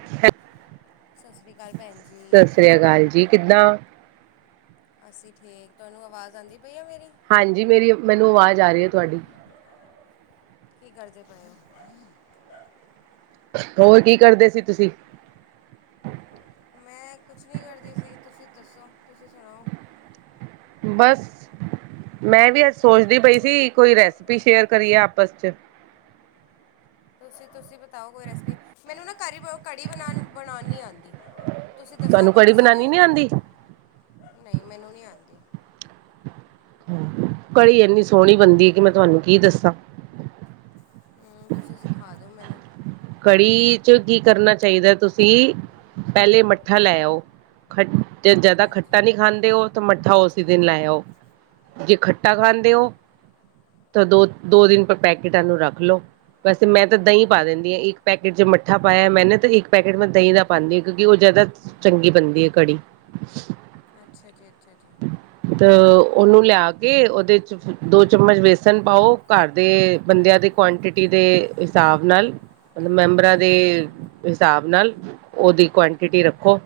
[unintelligible] ਸਤਿ ਸ਼੍ਰੀ ਅਕਾਲ ਭੈਣ ਜੀ। ਸਤਿ ਸ੍ਰੀ ਅਕਾਲ ਕਿੱਦਾਂ ਅਸੀਂ ਠੀਕ ਤੁਹਾਨੂੰ ਆਵਾਜ਼ ਆਉਂਦੀ ਪਈ ਆ ਮੇਰੀ ਹਾਂਜੀ ਮੇਰੀ ਮੈਨੂੰ ਆਵਾਜ਼ ਆ ਰਹੀ ਹੈ ਤੁਹਾਡੀ ਕੀ ਕਰਦੇ ਪਓ ਹੋਰ ਕੀ ਕਰਦੇ ਸੀ ਤੁਸੀਂ ਮੈਂ ਕੁਛ ਨਹੀਂ ਕਰਦੀ ਸੀ ਤੁਸੀਂ ਦੱਸੋ ਤੁਸੀਂ ਸੁਣਾਓ ਬਸ ਮੈਂ ਵੀ ਅੱਜ ਸੋਚਦੀ ਪਈ ਸੀ ਕੋਈ ਰੈਸਪੀ ਸ਼ੇਅਰ ਕਰੀਏ ਆਪਸ ਚ ਤੁਸੀਂ ਤੁਸੀਂ ਬਤਾਓ ਕੋਈ ਰੈਸਿਪੀ ਮੈਨੂੰ ਨਾ ਕਰੀ ਕੜੀ ਬਣਾਉਣ ਬਣਾਉਣ ਨਹੀਂ ਆਉਂਦੀ ਤੁਸੀਂ ਦੱਸਾਂ ਤੁਹਾਨੂੰ ਕੜੀ ਦੱਸੋਗੇ ਬਣਾਉਣੀ ਨੀ ਤੁਾਨੂੰ ਆਉਂਦੀ ਨਹੀਂ ਮੈਨੂੰ ਨਹੀਂ ਆਉਂਦੀ ਕੜੀ ਇੰਨੀ ਸੋਹਣੀ ਬਣਦੀ ਹੈ ਕਿ ਮੈਂ ਤੁਹਾਨੂੰ ਕੀ ਦੱਸਾਂ ਹਮ ਤੁਸੀਂ ਸਿਖਾ ਦਿਓ ਮੈਨੂੰ ਕੜੀ ਚ ਕੀ ਕਰਨਾ ਚਾਹੀਦਾ ਤੁਸੀਂ ਪਹਿਲੇ ਮੱਠਾ ਲੈਓ ਖੱ ਜ਼ਿਆਦਾ ਹਾਂਜੀ ਖੱਟਾ ਨਹੀਂ ਖਾਂਦੇ ਉਹ ਤੇ ਮੱਠਾ ਉਸ ਦਿਨ ਲਾਇਆਓ ਜੇ ਖੱਟਾ ਖਾਂਦੇ ਹੋ ਤਾਂ ਦੋ ਦੋ ਦਿਨ ਪਰ ਪੈਕੇਟਾਂ ਨੂੰ ਰੱਖ ਲਓ ਵੈਸੇ ਮੈਂ ਤਾਂ ਦਹੀਂ ਪਾ ਦਿੰਦੀ ਹਾਂ ਇੱਕ ਪੈਕੇਟ ਜੇ ਮੱਠਾ ਪਾਇਆ ਮੈਂਨ ਨਾ ਤੇ ਇੱਕ ਪੈਕੇਟ ਮੈਂ ਦਹੀਂ ਦਾ ਪਾਉਂਦੀ ਹਾਂ ਕਿਉਂਕਿ ਉਹ ਜ਼ਿਆਦਾ ਚੰਗੀ ਬਣਦੀ ਹੈ ਘੜੀ ਅੱਛਾ ਜੀ ਅੱਛਾ ਜੀ [unintelligible] ਉਹਨੂੰ ਲਿਆ ਕੇ ਉਹਦੇ 'ਚ ਦੋ ਚਮਚ ਬੇਸਨ ਪਾਓ ਘਰ ਦੇ ਬੰਦਿਆਂ ਦੇ ਕੁਆਂਟਿਟੀ ਦੇ ਹਿਸਾਬ ਨਾਲ ਮਤਲਬ ਮੈਂਬਰਾਂ ਦੇ ਹਾਂਜੀ ਹਾਂਜੀ ਹਿਸਾਬ ਨਾਲ ਉਹਦੀ ਕੁਆਂਟਿਟੀ ਰੱਖੋ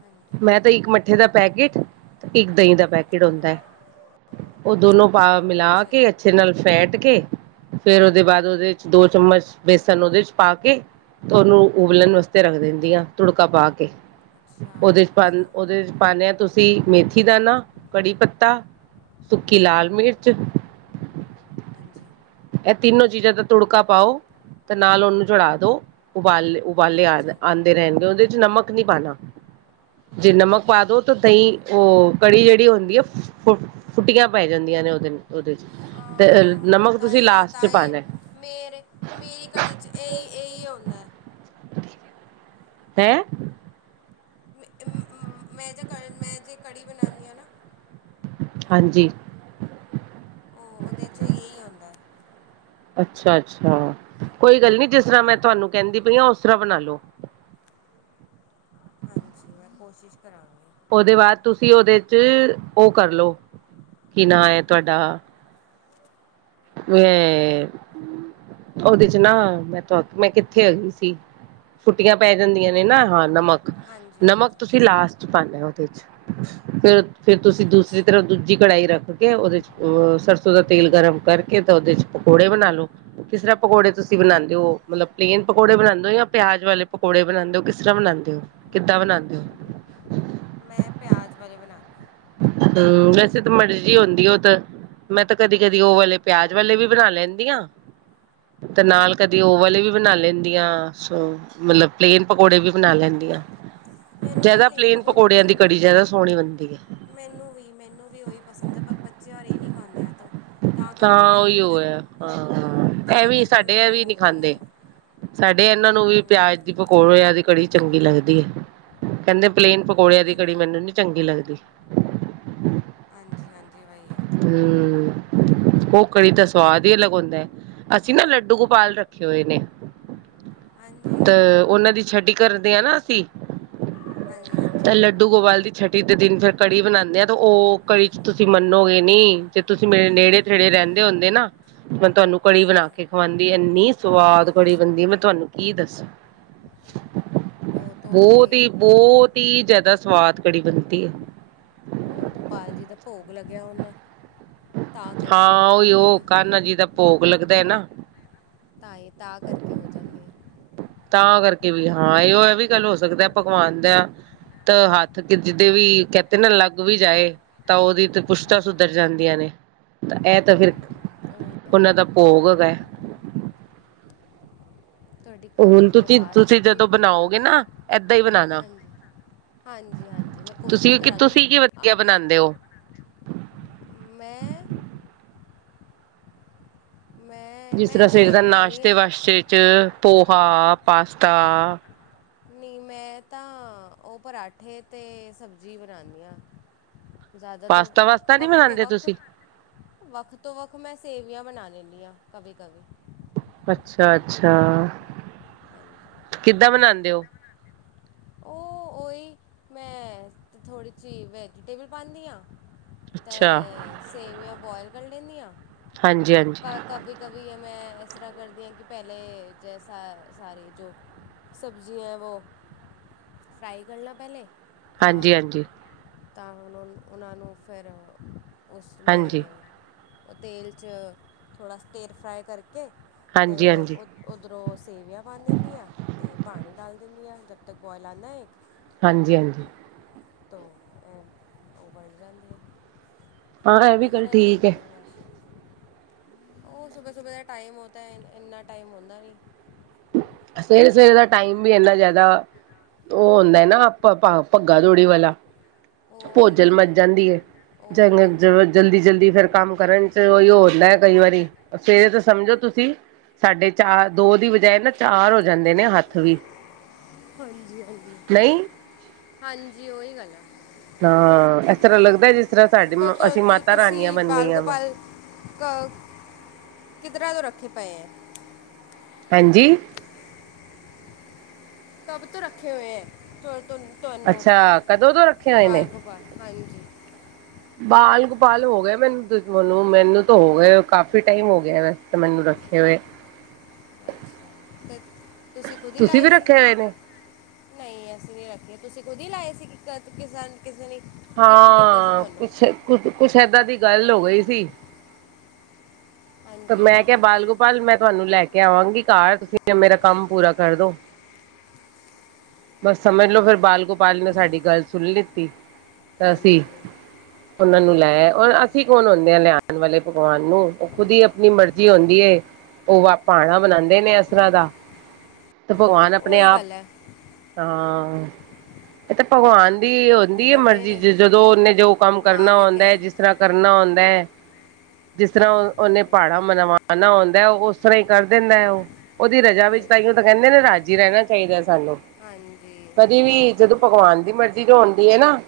ਹਾਂਜੀ ਮੈਂ ਤਾਂ ਇੱਕ ਮੱਠੇ ਦਾ ਪੈਕੇਟ ਇੱਕ ਦਹੀਂ ਦਾ ਪੈਕੇਟ ਖਿੜੋਂਦਾ ਹੈ ਉਹ ਦੋਨੋ ਪਾ ਮਿਲਾ ਅੱਛਾ ਕੇ ਜੀ ਅੱਛੇ ਨਾਲ ਫੈਟ ਕੇ ਫੇਰ ਉਹਦੇ ਬਾਅਦ ਉਹਦੇ ਚ ਦੋ ਚਮਚ ਬੇਸਨ ਉਹਦੇ ਚ ਪਾ ਕੇ ਤੇ ਉਹਨੂੰ ਉਬਲਣ ਵਾਸਤੇ ਰੱਖ ਦਿੰਦੀ ਹਾਂ ਤੁੜਕਾ ਪਾ ਕੇ ਅੱਛਾ ਉਹਦੇ ਚ ਪਾ ਅੱਛਾ ਉਹਦੇ ਚ ਪਾਦੇ ਹਾਂ ਤੁਸੀਂ ਮੇਥੀ ਦਾਾਨ ਕੜੀ ਪੱਤਾ ਸੁੱਕੀ ਲਾਲ ਮਿਰਚ ਹਾਂਜੀ ਇਹ ਤਿੰਨੋ ਚੀਜ਼ਾਂ ਦਾ ਤੁੜਕਾ ਪਾਓ ਤੇ ਨਾਲ ਉਹਨੂੰ ਚੜਾ ਦੋ ਉਬਾਲੇ ਹਾਂਜੀ ਵਾਲੇ ਆ ਹਾਂਜੀ ਆਉਂਦੇ ਰਹਿਣਗੇ ਉਹਦੇ ਚ ਨਮਕ ਨਹੀਂ ਪਾਉਣਾ ਜੇ ਨਮਕ ਪਾ ਦੋ ਤੋਂ ਤਹੀਂ ਹਾਂਜੀ ਉਹ ਕੜੀ ਜਿਹੜੀ ਹੁੰਦੀ ਆ ਫੁੱਟੀਆਂ ਪੈ ਜਾਂਦੀਆਂ ਨੇ ਉਹਦੇਨ ਉਹਦੇ ਚ ਤੇ ਹਾਂ ਨਮਕ ਤੁਸੀਂ ਤਾਂਹੀ ਲਾਸਟ ਚ ਤਾਂਹੀ ਪਾਣਾ ਮੇਰੇ ਮੇਰੀ ਕੜੀ 'ਚ ਇਹੀ ਇਹੀ ਆਦਾ [unintelligible] ਹੈ ਮੈਂ ਜੇ ਕ ਮੈਂ ਜੇ ਕੜੀ ਬਣਾਉਂਦੀ ਹਾਂ ਨਾ ਹਾਂਜੀ ਉਹ ਉਹਦੇ 'ਚ ਇਹੀ ਆਦਾ ਅੱਛਾ ਅੱਛਾ ਕੋਈ ਗੱਲ ਨੀ ਜਿਸ ਤਰ੍ਹਾਂ ਮੈਂ ਤੁਹਾਨੂੰ ਕਹਿੰਦੀ ਪਈ ਹਾਂ ਉਸ ਤਰ੍ਹਾਂ ਬਣਾਲ ਲੋ ਹਾਂਜੀ ਮੈਂ ਕੋਸ਼ਿਸ਼ ਕਰਾਂਗੀ ਉਹਦੇ ਬਾਅਦ ਤੁਸੀਂ ਉਹਦੇ ਚ ਉਹ ਕਰਲੋ ਕਿ ਨਾ ਹੈ ਤੁਹਾਡਾ ਮੈਂ ਉਹਦੇ ਚ ਨਾ ਮੈਂ ਮੈਂ ਕਿੱਥੇ ਆਗੀਈ ਸੀ ਫੁੱਟੀਆਂ ਪੈ ਜਾਂਦੀਆਂ ਨੇ ਨਾ ਹਾਂ ਨਮਕ ਹਾਂਜੀ ਨਮਕ ਹਾਂਜੀ ਤੁਸੀਂ ਲਾਸਟ ਪਾਉਦੇ ਹੋ ਉਹਦੇ ਚ ਫੇਰ ਫਿਰ ਤੁਸੀਂ ਦੂਸਰੀ ਅੱਛਾ ਤਰ੍ਹਾਂ ਜ ਕੜਾਹੀ ਰੱਖ ਕੇ ਉਹਦੇ ਚ ਅਹ ਸਰਸੋਂ ਦਾ ਤੇਲ ਗਰਮ ਕਰਕੇ ਤਾਂ ਉਹਦੇ ਚ ਪਕੌੜੇ ਬਣਾ ਲਓ ਕਿਸ ਤਰ੍ਹਾਂ ਪਕੌੜੇ ਤੁਸੀਂ ਬਣਾਉਂਦੇ ਹੋ ਮਤਲਬ ਪਲੇਨ ਪਕੌੜੇ ਬਣਾਉਂਦੇ ਹੋ ਜਾਂ ਪਿਆਜ ਵਾਲੇ ਪਕੌੜੇ ਬਣਾਉਂਦੇ ਹੋ ਕਿਸ ਤਰ੍ਹਾਂ ਬਣਾਉਂਦੇ ਹੋ ਕਿੱਦਾਂ ਬਣਾਉਂਦੇ ਹੋ ਮੈਂ ਪਿਆਜ਼ ਵਾਲੇ ਬਣਾਉਂਦੀ ਹਾਂ ਹਮ ਵੈਸੇ ਤਾਂ ਮਰਜ਼ ਆਉਂਦੀ ਉਹ ਤਾਂ ਮੈਂ ਤਾਂ ਕਦੀ ਕਦੀ ਉਹ ਵਾਲੇ ਪਿਆਜ ਵਾਲੇ ਵੀ ਬਣਾ ਲੈਂਦੀ ਆ। ਤੇ ਨਾਲ ਕਦੀ ਉਹ ਵਾਲੀ ਵੀ ਬਣਾ ਲੈਂਦੀਆਂ ਸੋ ਮਤਲਬ ਪਲੇਨ ਪਕੌੜੇ ਵੀ ਬਣਾ ਲੈਂਦੀ ਆ। ਮੈਨੂੰ ਨਾ ਜਿਆਦਾ ਪਲੇਨ ਪਕੌੜੀ ਪਕੌੜਿਆਂ ਦੀ ਪਸੰਦ ਹੈ ਕੜੀ ਜਿਆਦਾ ਸੋਹਣੀ ਬਣਦੀ ਐ। ਮੈਨੂੰ ਵੀ ਮੈਨੂੰ ਵੀ ਉਹੀ ਪਸੰਦ ਐ ਪਰ ਬੱਚੇ ਰ ਇਹ ਨਹੀਂ ਖਾਂਦੇ ਤੋਂ। ਕਰਕੇ ਤਾਂ ਉਹੀ ਮੈਨੂੰ ਉਹ ਫਿਰ ਹੈ ਹਾਂ ਐ ਤਾਂ ਵੀਂ ਕਰਕੇ ਸਾਡੇ ਐ ਮੈਨੂੰ ਵੀ ਨੀ ਖਾਂਦੇ। ਉਹ ਸਾਡੇ ਇਹਨਾਂ ਨੂੰ ਵੀ ਉਹ ਪਿਆਜ ਦੀ ਪਕੌੜੇ ਆ ਦੀ ਕੜੀ ਚੰਗੀ ਲੱਗਦੀ ਹੈ ਕਹਿੰਦੇ ਪਲੇਨ ਪ ਕੋਲਿਆਂ ਦੀ ਕੜੀ ਹਾਂਜੀ ਮੈਨੂੰ ਨੀ ਚੰਗੀ ਲੱਗਦੀ। ਹਾਂਜੀ ਹਾਂਜੀ ਵਾਈ ਹੈ। ਹੂੰ, ਔ ਕੜੀ ਤਾਂ ਸਵਾਦ ਹੀ ਅਲੱਗ ਹੁੰਦਾ। ਅਸੀਂ ਨਾ ਲੱਡੂ ਗੋਪਾਲ ਰੱਖੇ ਹੋਏ ਨੇ। ਤੇ ਹਾਂਜੀ ਉਹਨਾਂ ਦੀ ਛੱਡੀ ਕਰਦੇ ਆ ਨਾ ਅਸੀਂ। ਹਾਂਜੀ, ਹਾਂਜੀ। ਧੂ ਗੋਪਾਲ ਦੀ ਛੱਟੀ ਦੇ ਦਿਨ ਫਿਰ ਕੜੀ ਬਣਾਂਦੇ ਆ, ਤੇ ਉਹ ਕੜੀ ਚ ਤੁਸੀਂ ਮੰਨੋਗੇ ਨੀ ਜੇ ਤੁਸੀਂ ਮੇਰੇ ਨੇੜੇ ਤੇੜੇ ਰਹਿੰਦੇ ਹੁੰਦੇ ਨਾ ਮੈਂ ਤੁਹਾਨੂੰ ਕੜੀ ਬਣਾ ਹਾਂਜੀ ਕੇ ਖਵਾਂਦੀ। ਇੰਨੀ ਸਵਾਦ ਕੜੀ ਬਣਦੀ ਮੈਂ ਤੁਹਾਨੂੰ ਕੀ ਦੱਸਾ। ਉਹ ਤਾਂ ਓਨਾ ਬਹੁਤ ਹੈ ਹੀ ਉਹ ਬਹੁਤ ਹੀ ਜ਼ਿਆਦਾ ਸਵਾਦ ਕੜੀ ਬਣਦੀ ਆ। ਉਹ ਗੋਪਾਲ ਜੀ ਦਾ ਭੋਗ ਲੱਗਿਆ ਉਹਨੂੰ ਹਾਂ ਓਹੀਓ ਕਾਣਾ ਜੀ ਦਾ ਭੋਗ ਲੱਗਦਾ ਨਾ। ਤਾਂ ਹੀ ਤਾਂ ਕਰਕੇ ਹੋ ਜਾਂਦੇ ਆ। ਤਾਂ ਕਰਕੇ ਵੀ ਹਾਂ ਇਹੋ ਵੀ ਗੱਲ ਹੋ ਸਕਦਾ ਭਗਵਾਨ ਦਾ। ਤਾਂ ਹੱਥ ਜਿਦੇ ਵੀ ਕਹਿੰਦੇ ਨਾ ਲੱਗ ਵੀ ਜਾਏ ਤਾਂ ਉਹਦੀ ਤੇ ਪੁਸ਼ਤਾ ਸੁਧਰ ਜਾਂਦੀਆਂ ਨੇ ਤਾਂ ਇਹ ਤਾਂ ਫਿਰ ਓਹੀ। ਉਹਨਾਂ ਦਾ ਭੋਗ ਹੈਗਾ। ਤੁਹਾਡੀ ਹੁਣ ਤੁਹਾਡੀ ਤੁਸੀਂ ਆਵਾਜ਼ ਤੁਸੀਂ ਕੱਟਦੀ ਜਦੋਂ ਪਈ ਬਣਾਓਗੇ ਨਾ ਏਦਾਂ ਹੀ ਬਣਾਣਾ ਐ। ਹਾਂਜੀ ਹਾਂਜੀ, ਮੈਂ ਕੋਸ਼ਿਸ਼ ਤੁਸੀਂ ਕਿ ਕਰਾਂਗੀ। ਤੁਸੀਂ ਕੀ ਆ ਵਧੀਆ ਬਣਾਂਦੇ ਓ। ਮੈਂ ਮੈਂ ਜਿਸ ਮੈਂ ਤਰ੍ਹਾਂ ਇਸ ਸਵੇਰ ਹੀ ਦੇ ਬਣਾਉਣੀ ਨਾਸ਼ਤੇ ਆ ਵਾਸ਼ਤੇ ਚ ਪੋਹਾ, ਪਾਸਤਾ ਨਹੀਂ ਮੈਂ ਤਾਂ ਉਹ ਪਰਾਂਠੇ ਤੇ ਸਬਜ਼ੀ ਬਣਾਂਦੀ ਆ। ਜ਼ਿਆਦਾ ਤੋਂ ਪਾਸਤਾ ਵਾਸਤਾ ਨਹੀਂ ਵੱਖ ਤੋਂ ਬਣਾਉਂਦੇ ਵੱਖ ਤੁਸੀਂ ਵੱਖ ਤੋਂ ਵੱਖ ਮੈਂ ਸੇਵੀਆਂ ਬਣਾ ਲੈਣੀ ਆ ਕਦੇ ਕਦੇ। ਅੱਛਾ ਅੱਛਾ, ਹਾਂਜੀ, ਕਿੱਦਾਂ ਬਣਾਉਂਦੇ [unintelligible] [unintelligible] ਉਹ ਮੈਂ ਥੋੜ੍ਹੀ ਜਿਹੀ ਵੈਜੀਟੇਬਲ ਪਾਂਦੀ ਆ। ਅੱਛਾ ਤੇ ਸੇਵੀਆਂ ਬੋਆਇਲ ਕਰ ਲੈਂਦੀ ਆ ਹਾਂਜੀ ਹਾਂਜੀ। ਕਭੀ ਕਭੀ ਇਹ ਮੈਂ ਇਸ ਤਰ੍ਹਾਂ ਕਰਦੀ ਹਾਂ ਕਿ ਪਹਿਲੇ ਜੈਸਾ ਸਾਰੇ ਜੋ ਸਬਜ਼ੀਆਂ ਐ ਉਹ ਫਰਾਈ ਕਰਨਾ ਪਹਿਲੇ ਤਾਂ ਹਾਂਜੀ ਹਾਂਜੀ ਤਾਂ ਹੁਣ ਉਹਨਾਂ ਨੂੰ ਫਿਰ ਉਸ ਹਾਂਜੀ ਹਾਂਜੀ ਮੈਂ ਉਹ ਤੇਲ 'ਚ ਥੋੜ੍ਹਾ ਤੇਲ ਫਰਾਈ ਕਰਕੇ ਤੇ ਹਾਂਜੀ ਉੱਧਰੋਂ ਸੇਵਿਆ ਦਿੰਦੀ ਆ ਤੇ ਪਾਣੀ ਡਾਲ ਦਿੰਦੀ ਆ ਜਦ ਤੱਕ ਬੁਆਇਲ ਆਂਦਾ ਐ। ਹਾਂਜੀ ਹਾਂਜੀ। ਤੋਂ ਐ ਉਹ ਬਣ ਜਾਂਦੀ ਆ ਹਾਂ ਇਹ ਵੀ ਇਸ ਗੱਲ ਤਰਾਂ ਹੀ ਠੀਕ ਹੈ ਕਰਦੀ ਹਾਂ ਮੈਂ। ਉਹ ਸੁਬੇ ਸੁਬੇ ਦਾ ਟਾਈਮ ਹੋਤਾ ਇਨਾ ਟਾਈਮ ਹੁੰਦਾ ਨੀ। ਸਵੇਰੇ ਸਵੇਰੇ ਦਾ ਟਾਈਮ ਵੀ ਇੰਨਾ ਜ਼ਿਆਦਾ ਉਹ ਹੁੰਦਾ ਨਾ ਆਪਾਂ ਭੱਗਾ ਦੋੜੀ ਵਾਲਾ। ਉਹੀ ਭੋਜਲ ਗੱਲ ਮਰ ਉਹੀ ਜਾਂਦੀ ਗੱਲ ਹੈ। ਜਗ ਉਹੀ ਗੱਲ ਆ ਜਲਦੀ ਜਲਦੀ ਫਿਰ ਕੰਮ ਕਰਨ ਚ ਉਹੀ ਹੁੰਦਾ ਕਈ ਵਾਰੀ ਸਵੇਰੇ ਤਾਂ ਸਮਝੋ ਤੁਸੀਂ ਸਾਡੇ ਚਾਰ ਦੋ ਦੀ ਬਜਾਏ ਨਾ ਚਾਰ ਹੋ ਜਾਂਦੇ ਨੇ ਹੱਥ ਵੀ। ਹਾਂਜੀ ਹਾਂਜੀ ਨਹੀਂ ਹਾਂਜੀ ਉਹੀ ਗੱਲ ਆ। ਹਾਂ ਇਸ ਤਰ੍ਹਾਂ ਲੱਗਦਾ ਜਿਸ ਤਰ੍ਹਾਂ ਸਾਡੇ ਅਸੀਂ ਮਾਤਾ ਰਾਨੀਆਂ ਤੁਸੀਂ ਬਣ ਬਾਲ ਗਈਆਂ ਵਾ ਗੋਪਾਲ ਕ ਕਿੱਧਰ ਤੋਂ ਰੱਖੇ ਪਏ ਹੈ। ਹਾਂਜੀ? ਕਦੋਂ ਤੋਂ ਰੱਖੇ ਹੋਏ ਹੈ ਤੁਹਾਨੂੰ ਅੱਛਾ ਕਦੋਂ ਤੋਂ ਰੱਖੇ ਹੋਏ ਨੇ ਬਾਲ ਗਪਾਲ ਹਾਂਜੀ। ਬਾਲ ਗੋਪਾਲ ਹੋ ਗਏ ਮੈਨੂੰ ਮਨੂੰ ਮੈਨੂੰ ਤਾਂ ਹੋ ਗਿਆ ਕਾਫ਼ੀ ਟਾਈਮ ਹੋ ਗਿਆ ਵੈਸੇ ਮੈਨੂੰ ਰੱਖੇ ਹੋਏ। ਅੱਛਾ [unintelligible] ਤੇ ਤੁਸੀਂ ਖੁਦ ਹੀ ਲਾਏ ਵੀ ਸੀ। ਰੱਖੇ ਹੋਏ ਨੇ ਨਹੀਂ ਅਸੀਂ ਨੀ ਰੱਖੀ ਤੁਸੀਂ ਖੁਦ ਹੀ ਲਾਏ ਸੀ ਕਿਸ ਕਿਸੇ ਨੇ। ਗਿਫਟ ਕੀਤੇ ਸੀ ਹਾਂ ਤੁਹਾਨੂੰ ਕੁਛ ਕੁ ਕੁਛ ਏਦਾਂ ਦੀ ਗੱਲ ਹੋ ਗਈ ਸੀ। ਤੇ ਹਾਂਜੀ ਮੈਂ ਕਿਹਾ ਹਾਂਜੀ ਬਾਲਗੋਪਾਲ ਮੈਂ ਤੁਹਾਨੂੰ ਲੈ ਕੇ ਆਵਾਂਗੀ ਘਰ ਤੁਸੀਂ ਮੇਰਾ ਕੰਮ ਪੂਰਾ ਕਰਦੋ। ਬਸ ਸਮਝ ਲੋੋ ਫਿਰ ਬਾਲ ਗੋਪਾਲ ਨੇ ਸਾਡੀ ਗੱਲ ਸੁਣ ਲਿੱਤੀ ਤਾਂ ਅਸੀਂ ਹਾਂਜੀ ਉਹਨਾਂ ਨੂੰ ਲੈਆ ਰ ਅਸੀਂ ਕੌਣ ਆਉਂਦੇ ਹਾਂ ਲਿਆਉਣ ਵਾਲੇ ਭਗਵਾਨ ਨੂੰ ਉਹ ਖੁਦ ਹੀ ਆਪਣੀ ਮਰਜ਼ ਜੀ ਹੁੰਦੀ ਉਹ ਭਣਾ ਬਣਾਉਂਦੇ ਨੇ ਅਸਰ੍ਹਾਂ ਦਾ ਤੇ ਭਗਵਾਨ ਆਪਣੇ ਉਹੀ ਆਪ ਗੱਲ ਹੈ ਹਾਂ ਇਹ ਤੇ ਭਗਵਾਨ ਦੀ ਉਹ ਹੁੰਦੀ ਹੈ ਕਰਦੇ ਮਰਜ਼ੀ ਨੇ ਜਦੋਂ ਉਹਨੇ ਜੋ ਕੰਮ ਕਰਨਾ ਆਉਂਦਾ ਹੈ ਜਿਸ ਤਰ੍ਹਾਂ ਕਰਨਾ ਹੁੰਂਦਾ ਹੈ। ਜਿਸ ਤਰ੍ਹਾਂ ਉਹਨੇ ਪਹਾੜਾ ਨਹੀਂ, ਮਨਵਾਣਾ ਆਉਂਦਾ ਹੈ ਉਸ ਤਰ੍ਹਾਂ ਹੀ ਕਰ ਦਿੰਦਾ ਹੈ ਉਹ ਉਹਦੀ ਰਜਾ ਵਿੱਚ ਕਰਦੇ ਤਾਂਈਓ ਤਾਂ ਨੇ ਕਹਿੰਦੇ ਨਾ ਰਾਜ਼ਜੀ ਰਹਿਣਾ ਚਾਹੀਦਾ ਸਾਨੂੰ। ਹਾਂਜੀ। ਕਦੀ ਵੀ ਜਦੋਂ ਪਕਵਾਨ ਦੀ ਮਰਜ਼ੀ ਜੋ ਆਂਦੀ ਹੈ ਨਾ।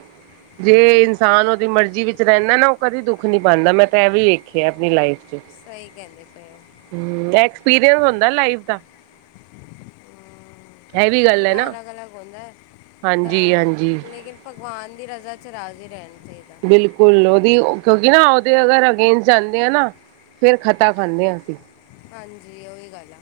ਜੇ ਇਨਸਾਨ ਉਹਦੀ ਮਰਜ਼ੀ ਵਿੱਚ ਰਹਿੰਦਾ ਨਾ ਉਹ ਕਦੇ ਦੁੱਖ ਨੀ ਪਾਉਂਦਾ ਮੈਂ ਤਾਂ ਇਹ ਵੀ ਵੇਖਿਆ ਆਪਣੀ ਲਾਈਫ। ਸਹੀ ਕਹਿੰਦੇ ਪਏ ਹੋ ਐਕਸਪੀਰੀਅੰਸ ਹੁੰਦਾ ਲਾਈਫ ਦਾ। ਹੈਵੀ ਸਭ ਗੱਲ ਹੈ ਨਾ। ਦਾ ਅਲੱਗ ਅਲੱਗ ਹੁੰਦਾ ਹਾਂਜੀ ਤਾਂ ਹਾਂਜੀ ਲੇਕਿਨ ਭਗਵਾਨ ਦੀ ਰਜ਼ਾ 'ਚ ਰਾਜ਼ੀ ਰਹਿਣਾ ਚਾਹੀਦਾ। ਬਿਲਕੁਲ ਉਹਦੀ ਕਿਉਂਕਿ ਨਾ ਉਹਦੇ ਅਗਰ ਅਗੇਨਸਟ ਜਾਂਦੇ ਆ ਨਾ। ਫਿਰ ਖਤਾ ਖਾਂਦੇ ਹਾਂ ਅਸੀਂ। ਹਾਂਜੀ ਉਹੀ ਗੱਲ ਆ।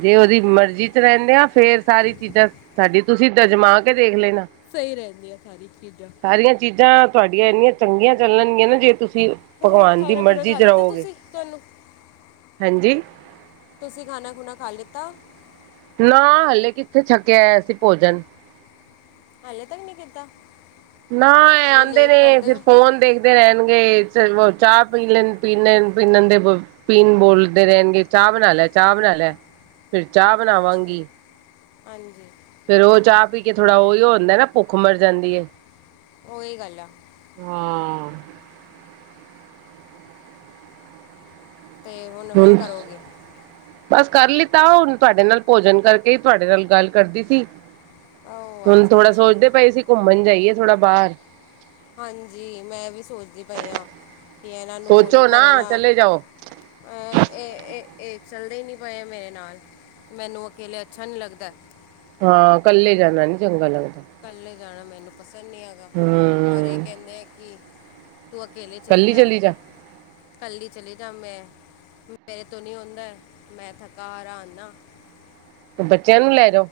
ਜੇ ਉਹਦੀ ਮਰਜ਼ੀ ਚ ਰਹਿੰਦੇ ਆ ਫੇਰ ਸਾਰੀ ਚੀਜ਼ਾਂ ਸਾਡੀ ਤੁਸੀਂ ਦਜਮਾ ਕੇ ਦੇਖ ਲੈਣਾ। ਸਹੀ ਰਹਿੰਦੀਆਂ ਸਾਰੀ ਚੀਜ਼ਾਂ। ਸਾਰੀਆਂ ਚੀਜ਼ਾਂ ਤੁਹਾਡੀਆਂ ਇੰਨੀਆਂ ਚੰਗੀਆਂ ਚੱਲਣਗੀਆਂ ਨਾ ਜੇ ਤੁਸੀਂ ਹੋਰ ਭਗਵਾਨ ਦੀ ਖਾਣਾ ਖੁਣਾ ਮਰਜ਼ੀ ਖਾ ਚ ਲਿੱਤਾ ਰਹੋਗੇ ਤੁਸੀਂ ਤੁਹਾਨੂੰ ਹਾਂਜੀ ਤੁਸੀਂ ਖਾਣਾ ਖੁਣਾ ਖਾ ਲਿੱਤਾ। ਨਾ ਹਲੇ ਕਿੱਥੇ ਛੱਕਿਆ ਐ ਭੋਜਨ। ਹਲੇੇ ਤੱਕ ਨੀ ਕੀਤਾ। ਨਾ ਇਹ ਬੜੀ ਆਉਂਦੇ ਲੇਟ ਨੇ ਕਰਦੇ ਫਿਰ ਹੋ ਫੋਨ ਦੇਖਦੇ। ਰਹਿਣਗੇ ਚਾਹ ਪੀ ਲੈਣ ਪੀ ਲੈ ਪੀਣ ਦੇ। ਪੀਨ ਬੋਲਦੇ ਰਹਿਣਗੇ ਚਾਹ ਬਣਾ ਲੈ ਚਾਹ ਬਣਾ ਲੈ। ਫਿਰ ਚਾਹ ਅੱਛਾ ਬਣਾਵਾਂਗੀ। ਹਾਂਜੀ ਫੇਰ ਉਹ ਚਾਹ ਪੀ ਕੇ ਥੋੜਾ ਉਓ ਹੁੰਦਾ ਨਾ ਭੁੱਖ ਮਰ ਜਾਂਦੀ। ਉਹੀ ਗੱਲ ਆ। ਹਾਂ। ਤੇ ਹੁਣ ਹੁਣ ਕਰੋਗੇ। ਬਸ ਕਰ ਲਿੱਤਾ ਹੁਣ ਤੁਹਾਡੇ ਨਾਲ ਭੋਜਨ ਕਰਕੇ ਤੁਹਾਡੇ ਨਾਲ ਗੱਲ ਕਰਦੀ ਸੀ। ਓ ਹੁਣ ਅੱਛਾ ਥੋੜਾ ਸੋਚਦੇ ਅੱਛਾ ਪਾਈ ਅਸੀਂ ਘੁੰਮਣ ਜਾਈਏ ਥੋੜਾ ਬਾਹਰ। ਹਾਂਜੀ ਮੈਂ ਵੀ ਸੋਚਦੀ ਪਈ ਹਾਂ ਕਿ ਇਹਨਾਂ ਨੂੰ ਬੋਲੂ ਸੋਚੋ ਪਰ ਨਾ ਇਹਨਾਂ ਚਲੇ ਜਾਓ ਅਹ, ਇਹ, ਇਹ ਚੱਲਦੇ ਹੀ ਨਹੀਂ ਪਏ ਮੇਰੇ ਨਾਲ। ਮੈਨੂੰ ਅਕੇਲੇ ਅੱਛਾ ਨਹੀਂ ਲੱਗਦਾ। ਹਾਂ। ਕੱਲੇ ਜਾਣਾ ਨੀ ਚੰਗਾ ਲੱਗਦਾ। ਇਕੱਲੇ ਜਾਣਾ ਮੈਨੂੰ ਪਸੰਦ ਨਹੀਂ ਹੈਗਾ। ਔਰ ਇਹ ਹੂੰ ਕਹਿੰਦੇ ਆ ਕਿ ਤੂੰ ਅਕੇਲੇ ਚੱਲ ਕੱਲੀ ਜਾ। ਚਲੀ ਕੱਲੀ ਚਲੇ ਜਾ ਮੈਂ। ਮੇਰੇ ਤੋਂ ਨੀ ਉਂਦਾ। ਮੈਂ ਥੱਕ ਹਾਰ ਆਉਨਾ। ਬੱਚਿਆਂ ਨੂੰ ਲੈ ਜਾਓ।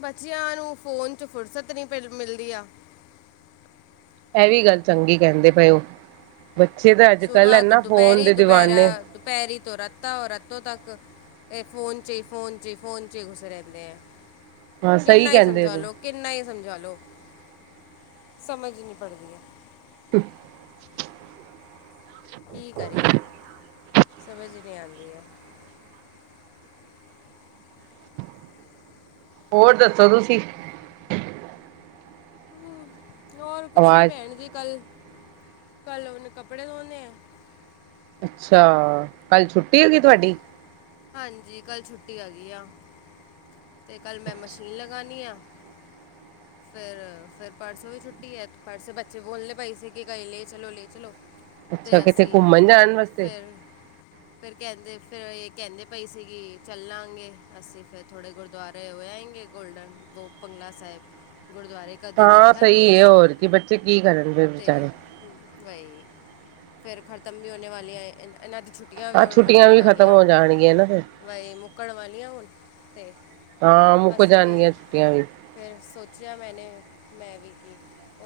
ਬੱਚਿਆਂ ਨੂੰ ਫ਼ੋਨ 'ਚ ਫ਼ੁਰਸਤ ਨਹੀਂ ਪਿਲ ਮਿਲਦੀ ਆ। ਇਹ ਵੀ ਗੱਲ ਚੰਗੀ ਕਹਿੰਦੇ ਪਏਓ। ਬੱਚੇ ਤਾਂ ਅੱਜ ਕੱਲ ਹੈ ਨਾ ਫੋਨ ਦੇਵਾਨੇ। ਦੁਪਹਿਰੀ ਤੋਂ ਰੱਤ, ਉਹ ਰਾੱਤੋਂ ਤੱਕ ਇਹ ਫੋਨ ਚ' ਹੀ, ਫੋਨ ਚ' ਹੀ, ਫੋਨ ਚ' ਹੀ ਘੁਸੇ ਰਹਿੰਦੇ ਆ। ਹਾਂ ਸਹੀ ਕਿੰਨਾ ਹੀ ਕਹਿੰਦੇ ਸਮਝਾ ਪਏ ਲੋਓ। ਕਿੰਨਾ ਹੀ ਸਮਝਾ ਲਓ। ਸਮਝ ਨਹੀਂ ਪਦੀ ਹੈ। ਹ। ਕੀ ਕਰੀਏ। ਸਮਝ ਨਹੀਂ ਆਉਂਦੀ ਹੈ। ਹੋਰ ਦੱਸੋ ਤੁਸੀਂ? ਹੋਰ ਕੁਛ ਨਹੀਂ ਆਵਾਜ਼ ਭੈਣ ਜੀ ਕੱਲ, ਕੱਲ ਉਹਨੇ ਕੱਪੜੇ ਧੋਣੇ ਹੈ। ਅੱਛਾ। ਕੱਲ ਛੁੱਟੀ ਹੈਗੀ ਬਸ ਤੁਹਾਡੀ? ਹਾਂਜੀ। ਕੱਲ ਛੁੱਟੀ ਹੈਗੀ ਆ। ਤੇ ਕੱਲ੍ਹ ਮੈਂ ਮਸ਼ੀਨ ਲਗਨੀ ਆ। ਫਿਰ -ਫਿਰ ਪਰਸੋਂ ਵੀ ਛੁੱਟੀ ਹੈ। ਪਰਸੋਂ ਬੱਚੇ ਬੋਲਣੇ ਪੈ ਸੀ ਕਿ ਕਈ ਲੈ ਚਲੋ, ਲੈ ਚਲੋ। ਅੱਛਾ ਤੇ ਕਿਤੇ ਅਸੀਂ। ਘੁੰਮਣ ਜਾਣ ਵਾਸਤੇ ਫਿਰ ਫਿਰ ਕਹਿੰਦੇ ਫਿਰ ਇਹ ਕਹਿੰਦੇ ਪਈ ਸੀਗੇ। ਚੱਲਾਂਗੇ ਅਸੀਂ ਫਿਰ ਥੋੜ੍ਹੇ ਗੁਰਦੁਆਰੇ। ਹੋਏ ਆਏਂਗੇ ਗੋਲਡਨ ਵੋ ਬੰਗਲਾ ਸਾਹਿਬ ਗੁਰਦੁਆਰੇ। ਕਦੀ ਹਾਂ ਦੇਖਿਆ ਵੀ ਨਹੀਂ ਸਹੀ ਹੈ ਅਸੀਂ। ਹੋਰ ਕੀ ਬੱਚੇ ਕੀ ਕਰਨ ਫਿਰ ਤੇ ਵਿਚਾਰੇ ਬਹੀ। ਫਿਰ ਖਤਮ ਵੀ ਹੋਣੇ ਵਾਲੀਆਂ ਹੈ ਇ ਇਹਨਾਂ ਦੀ ਛੁੱਟੀ। ਵੀ ਹਾਂ ਹੁਣ ਛੁੱਟੀਆਂ ਮੁੱਕਣ ਵੀ ਖ਼ਤਮ ਵਾਲੀਆਂ। ਹੋ ਜਾਣਗੀਆਂ ਨਾ ਫਿਰ ਬਾਈ ਮੁੱਕਣ ਵਾਲੀਆਂ ਹੁਣ ਅਤੇ ਹਾਂ ਮੁੱਕ ਅਸੀਂ ਵੀ ਜਾਣਗੀਆਂ ਛੁੱਟੀਆਂ ਵੀ ਫਿਰ ਸੋਚਿਆ ਮੈਂਨੇ, ਮੈਂ ਵੀ ਕੀ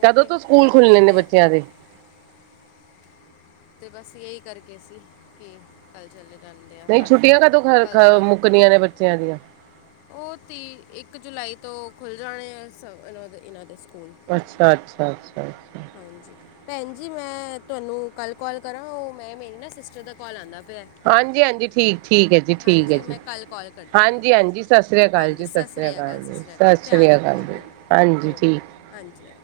ਕਦੋਂ ਓਕੇ ਤੋਂ ਸਕੂਲ ਚੱਲ ਖੁੱਲਣੇ ਨੇ ਲੈਂਦੇ ਹਾਂ। ਬੱਚਿਆਂ ਦੇ ਅਤੇ ਬਸ ਇਹੀ ਕਰਕੇ ਸੀ। ਕਿ ਕੱਲ ਚਲੇ ਜਾਂਦੇ ਆ, ਨਹੀਂ ਪਰਸੋਂ। ਛੁੱਟੀਆਂ ਕਦੋਂ ਖ ਖ ਕੱਲ ਤੋਂ ਮੈਂ ਕੱਪੜ ਮੁੱਕਣੀਆਂ ਨੇ ਬੱਚਿਆਂ ਦੀਆਂ ਉਹ ਤੀਹ, ਇੱਕ ਜੁਲਾਈ ਤੋਂ ਖੁੱਲ ਜਾਣੇ ਆ ਇਹਨਾਂ ਦੇ ਇਹਨਾਂ ਦੇ ਸਕੂਲ। ਅੱਛਾ- ਅੱਛਾ- ਅੱਛਾ- ਅੱਛਾ। ਹਾਂਜੀ ਭੈਣ ਜੀ। ਮੈਂ ਤੁਹਾਨੂੰ ਕੱਲ੍ਹ ਕੋਲ ਕਰਾਂ। ਉਹ ਮੈਂ ਮੇਰੀ ਨਾ ਸਿਸਟਰ ਦਾ ਕੋਲ ਆਉਂਦਾ ਪਿਆ। ਹਾਂਜੀ- ਹਾਂਜੀ, ਠੀਕ -ਠੀਕ ਹੈ ਜੀ, ਠੀਕ ਹੈ ਹਾਂਜੀ ਜੀ, ਮੈਂ ਕੱਲ ਕਾਲ ਕਰਦੀ ਹਾਂ ਹਾਂਜੀ- ਤੁਹਾਨੂੰ ਹਾਂਜੀ, ਸਤਿ ਸ੍ਰੀ ਅਕਾਲ। ਹਾਂਜੀ ਸਤਿ ਸਤੀ ਸ੍ਰੀ ਅਕਾਲ ਜੀ, ਸਤਿ ਸ੍ਰੀ ਅਕਾਲ ਜੀ। ਸਤਿ ਧਿਆਨ ਸ੍ਰੀ ਰੱਖਿਓ ਅਕਾਲ ਜੀ। ਆਪਣਾ ਹਾਂਜੀ। ਓ ਠੀਕ। ਹਾਂਜੀ- ਹਾਂਜੀ।